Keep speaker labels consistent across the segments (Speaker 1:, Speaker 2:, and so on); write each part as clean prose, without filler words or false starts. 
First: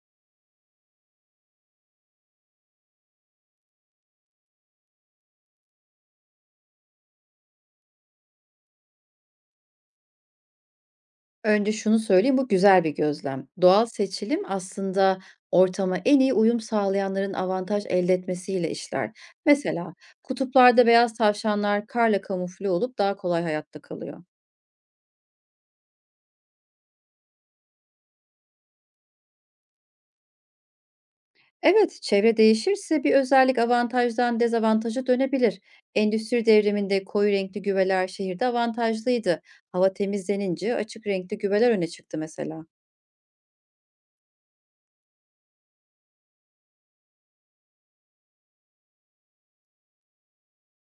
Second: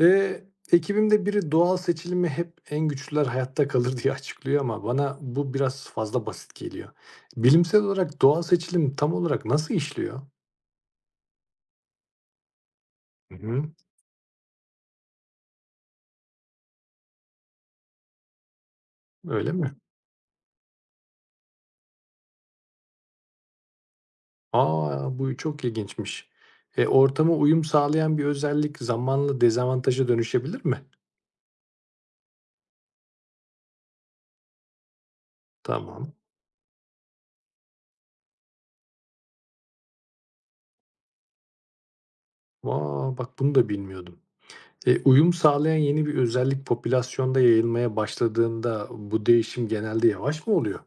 Speaker 1: Eee, ekibimde biri doğal seçilimi hep en güçlüler hayatta kalır diye açıklıyor ama bana bu biraz fazla basit geliyor. Bilimsel olarak doğal seçilim tam olarak nasıl işliyor?
Speaker 2: Önce şunu söyleyeyim, bu güzel bir
Speaker 1: Hı
Speaker 2: gözlem.
Speaker 1: hı,
Speaker 2: Doğal seçilim aslında ortama en iyi uyum sağlayanların avantaj elde etmesiyle işler.
Speaker 1: öyle mi?
Speaker 2: Mesela kutuplarda beyaz tavşanlar karla kamufle olup daha kolay hayatta kalıyor.
Speaker 1: Aa, bu çok ilginçmiş. Ortama uyum sağlayan bir özellik zamanla dezavantaja dönüşebilir mi?
Speaker 2: Evet, çevre değişirse bir özellik avantajdan dezavantaja dönebilir.
Speaker 1: Tamam.
Speaker 2: Endüstri devriminde koyu renkli güveler şehirde avantajlıydı. Hava temizlenince açık renkli güveler öne çıktı mesela.
Speaker 1: Aa, bak bunu da bilmiyordum. Uyum sağlayan yeni bir özellik popülasyonda yayılmaya başladığında bu değişim genelde yavaş mı oluyor?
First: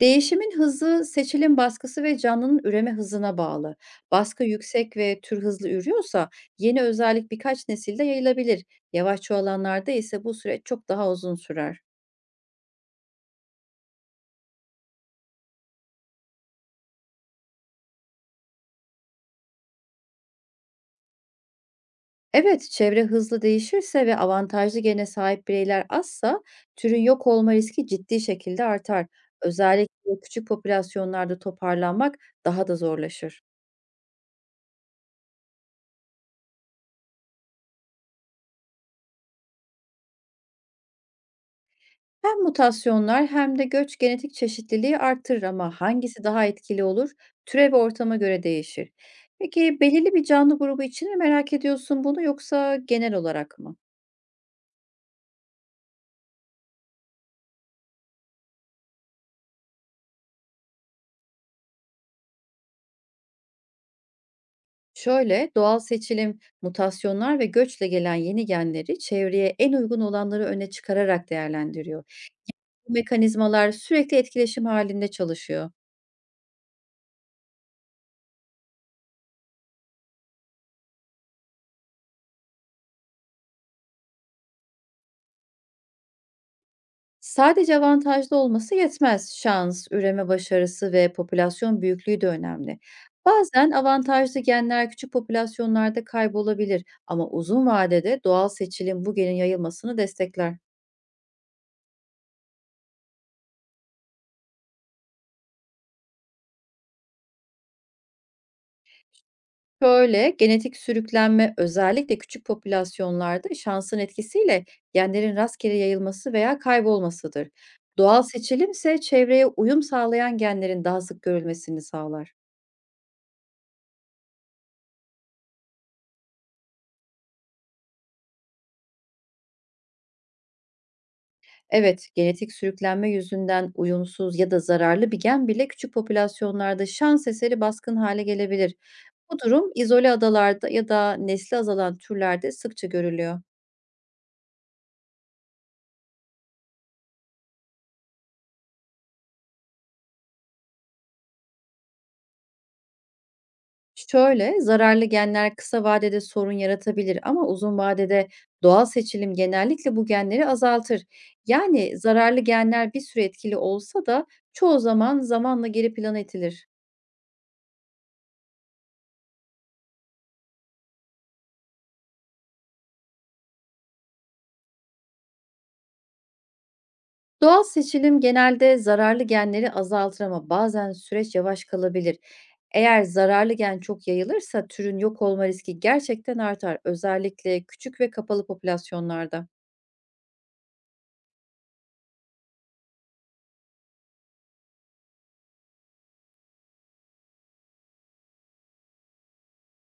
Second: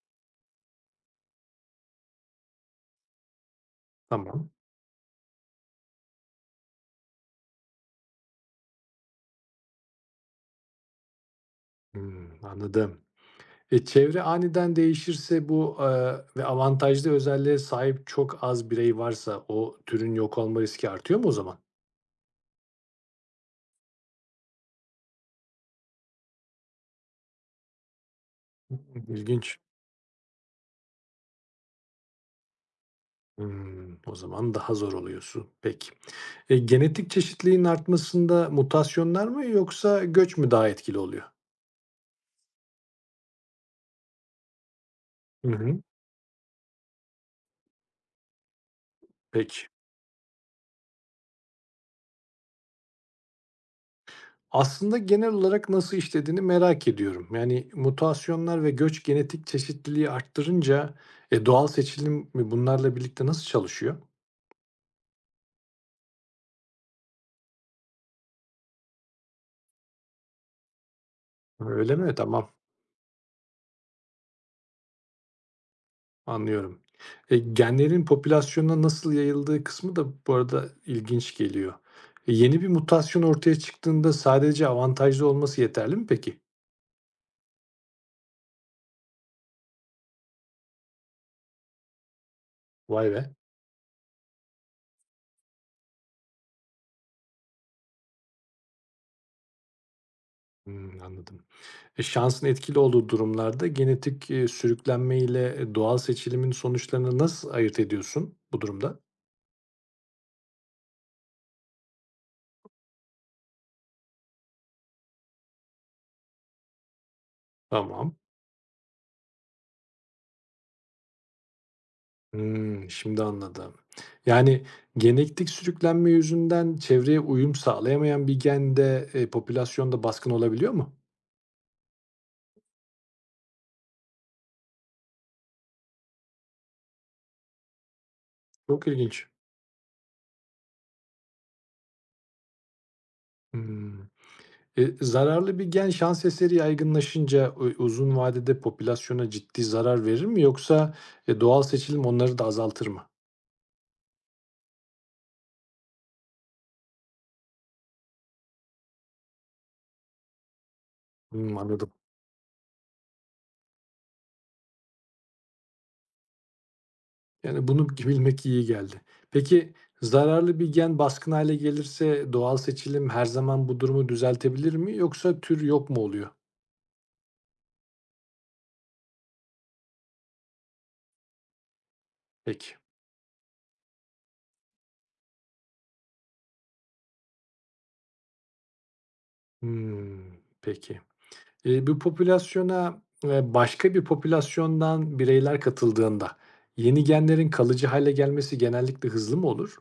Speaker 2: Değişimin hızı seçilim baskısı ve canlının üreme hızına bağlı. Baskı
Speaker 1: Tamam.
Speaker 2: yüksek ve tür hızlı ürüyorsa yeni özellik birkaç nesilde yayılabilir. Yavaş çoğalanlarda ise bu süreç çok daha uzun sürer.
Speaker 1: Hmm, anladım. Çevre aniden değişirse ve avantajlı özelliğe sahip çok az birey varsa o türün yok olma riski artıyor mu o zaman?
Speaker 2: Evet, çevre hızlı değişirse ve avantajlı gene sahip bireyler azsa türün yok olma riski ciddi şekilde artar.
Speaker 1: İlginç.
Speaker 2: Özellikle küçük popülasyonlarda toparlanmak daha da zorlaşır.
Speaker 1: Hımm, o zaman daha zor oluyorsun. Peki. Genetik çeşitliliğin artmasında mutasyonlar mı yoksa göç mü daha etkili oluyor?
Speaker 2: Hem mutasyonlar hem de göç genetik çeşitliliği artırır
Speaker 1: Hı
Speaker 2: ama
Speaker 1: hı.
Speaker 2: hangisi daha etkili olur? Türe ve ortama göre değişir.
Speaker 1: Peki.
Speaker 2: Peki belirli bir canlı grubu için mi merak ediyorsun bunu yoksa genel olarak mı?
Speaker 1: Aslında genel olarak nasıl işlediğini merak ediyorum. Yani mutasyonlar ve göç genetik çeşitliliği arttırınca, doğal seçilim bunlarla birlikte nasıl çalışıyor?
Speaker 2: Şöyle, doğal seçilim, mutasyonlar ve göçle gelen yeni genleri çevreye en uygun olanları öne çıkararak
Speaker 1: Öyle
Speaker 2: değerlendiriyor.
Speaker 1: mi? Tamam.
Speaker 2: Yani bu mekanizmalar sürekli etkileşim halinde çalışıyor.
Speaker 1: Anlıyorum. Genlerin popülasyona nasıl yayıldığı kısmı da bu arada ilginç geliyor. Yeni bir mutasyon ortaya çıktığında sadece avantajlı olması yeterli mi peki?
Speaker 2: Sadece avantajlı olması yetmez. Şans, üreme başarısı ve popülasyon büyüklüğü de önemli.
Speaker 1: Vay be.
Speaker 2: Bazen avantajlı genler küçük popülasyonlarda kaybolabilir ama uzun vadede doğal seçilim bu genin yayılmasını destekler.
Speaker 1: Hmm, anladım. Şansın etkili olduğu durumlarda genetik sürüklenme ile doğal seçilimin sonuçlarını nasıl ayırt ediyorsun bu durumda?
Speaker 2: Böyle genetik sürüklenme özellikle küçük popülasyonlarda şansın etkisiyle genlerin rastgele yayılması veya kaybolmasıdır.
Speaker 1: Tamam.
Speaker 2: Doğal seçilim ise çevreye uyum sağlayan genlerin daha sık görülmesini sağlar.
Speaker 1: Hmm, şimdi anladım. Yani genetik sürüklenme yüzünden çevreye uyum sağlayamayan bir gen de popülasyonda baskın olabiliyor mu?
Speaker 2: Evet, genetik sürüklenme yüzünden uyumsuz ya da zararlı bir gen bile küçük popülasyonlarda şans eseri baskın hale gelebilir.
Speaker 1: Çok ilginç.
Speaker 2: Bu durum izole adalarda ya da nesli azalan türlerde sıkça görülüyor.
Speaker 1: Hımm. Zararlı bir gen şans eseri yaygınlaşınca uzun vadede popülasyona ciddi zarar verir mi yoksa doğal seçilim onları da azaltır mı?
Speaker 2: Şöyle, zararlı genler kısa vadede sorun yaratabilir ama uzun vadede doğal seçilim genellikle bu genleri azaltır.
Speaker 1: Hımm, anladım.
Speaker 2: Yani zararlı genler bir süre etkili olsa da çoğu zaman zamanla geri plana itilir.
Speaker 1: Yani, bunu bilmek iyi geldi. Peki, zararlı bir gen baskın hale gelirse doğal seçilim her zaman bu durumu düzeltebilir mi yoksa tür yok mu oluyor?
Speaker 2: Doğal seçilim genelde zararlı genleri azaltır ama bazen süreç yavaş kalabilir.
Speaker 1: Peki.
Speaker 2: Eğer zararlı gen çok yayılırsa türün yok olma riski gerçekten artar, özellikle küçük ve kapalı popülasyonlarda.
Speaker 1: Hımm, peki. Bu popülasyona, başka bir popülasyondan bireyler katıldığında yeni genlerin kalıcı hale gelmesi genellikle hızlı mı olur?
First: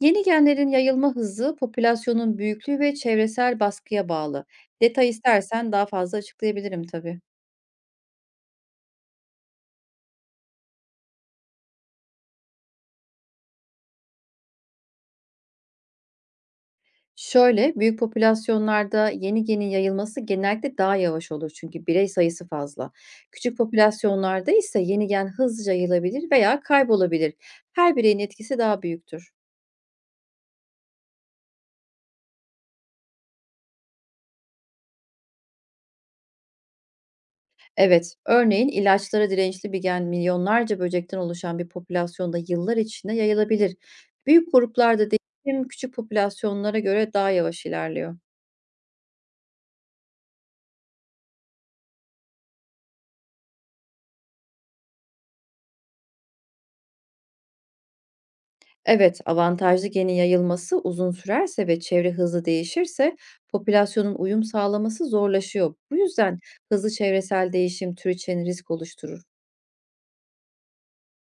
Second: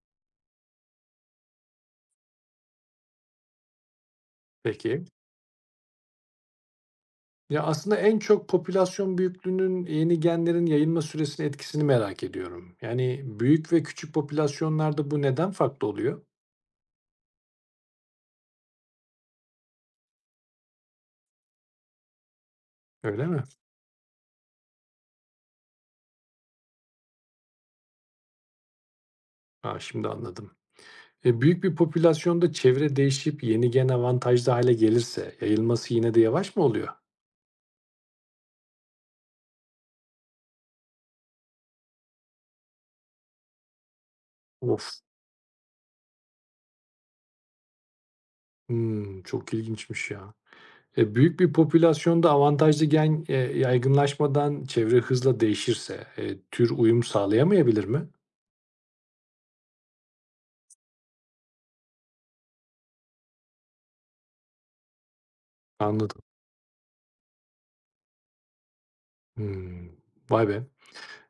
Speaker 2: Yeni genlerin yayılma hızı popülasyonun büyüklüğü ve çevresel baskıya bağlı.
Speaker 1: Peki.
Speaker 2: Detay istersen daha fazla açıklayabilirim tabii.
Speaker 1: Ya, aslında en çok popülasyon büyüklüğünün yeni genlerin yayılma süresinin etkisini merak ediyorum. Yani, büyük ve küçük popülasyonlarda bu neden farklı oluyor?
Speaker 2: Şöyle, büyük popülasyonlarda yeni genin yayılması genellikle daha yavaş olur çünkü birey sayısı fazla.
Speaker 1: Öyle mi?
Speaker 2: Küçük popülasyonlarda ise yeni gen hızlıca yayılabilir veya kaybolabilir. Her bireyin etkisi daha büyüktür.
Speaker 1: A, şimdi anladım. Büyük bir popülasyonda çevre değişip yeni gen avantajlı hale gelirse yayılması yine de yavaş mı oluyor?
Speaker 2: Evet, örneğin ilaçlara dirençli bir gen milyonlarca böcekten oluşan bir popülasyonda yıllar içinde yayılabilir. Büyük
Speaker 1: Of!
Speaker 2: gruplarda değişim küçük popülasyonlara göre daha yavaş ilerliyor.
Speaker 1: Hımm, çok ilginçmiş ya. Büyük bir popülasyonda avantajlı gen yaygınlaşmadan çevre hızla değişirse, tür uyum sağlayamayabilir mi?
Speaker 2: Evet, avantajlı genin yayılması uzun sürerse ve çevre hızlı değişirse popülasyonun uyum sağlaması zorlaşıyor. Bu
Speaker 1: Anladım.
Speaker 2: yüzden hızlı çevresel değişim tür için risk oluşturur.
Speaker 1: Hımm. Vay be!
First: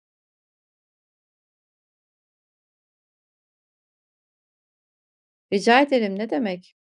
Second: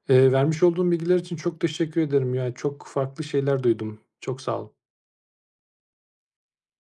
Speaker 1: Vermiş olduğun bilgiler için çok teşekkür ederim. Yani, çok farklı şeyler duydum. Çok sağ ol.
Speaker 2: Rica ederim, ne demek?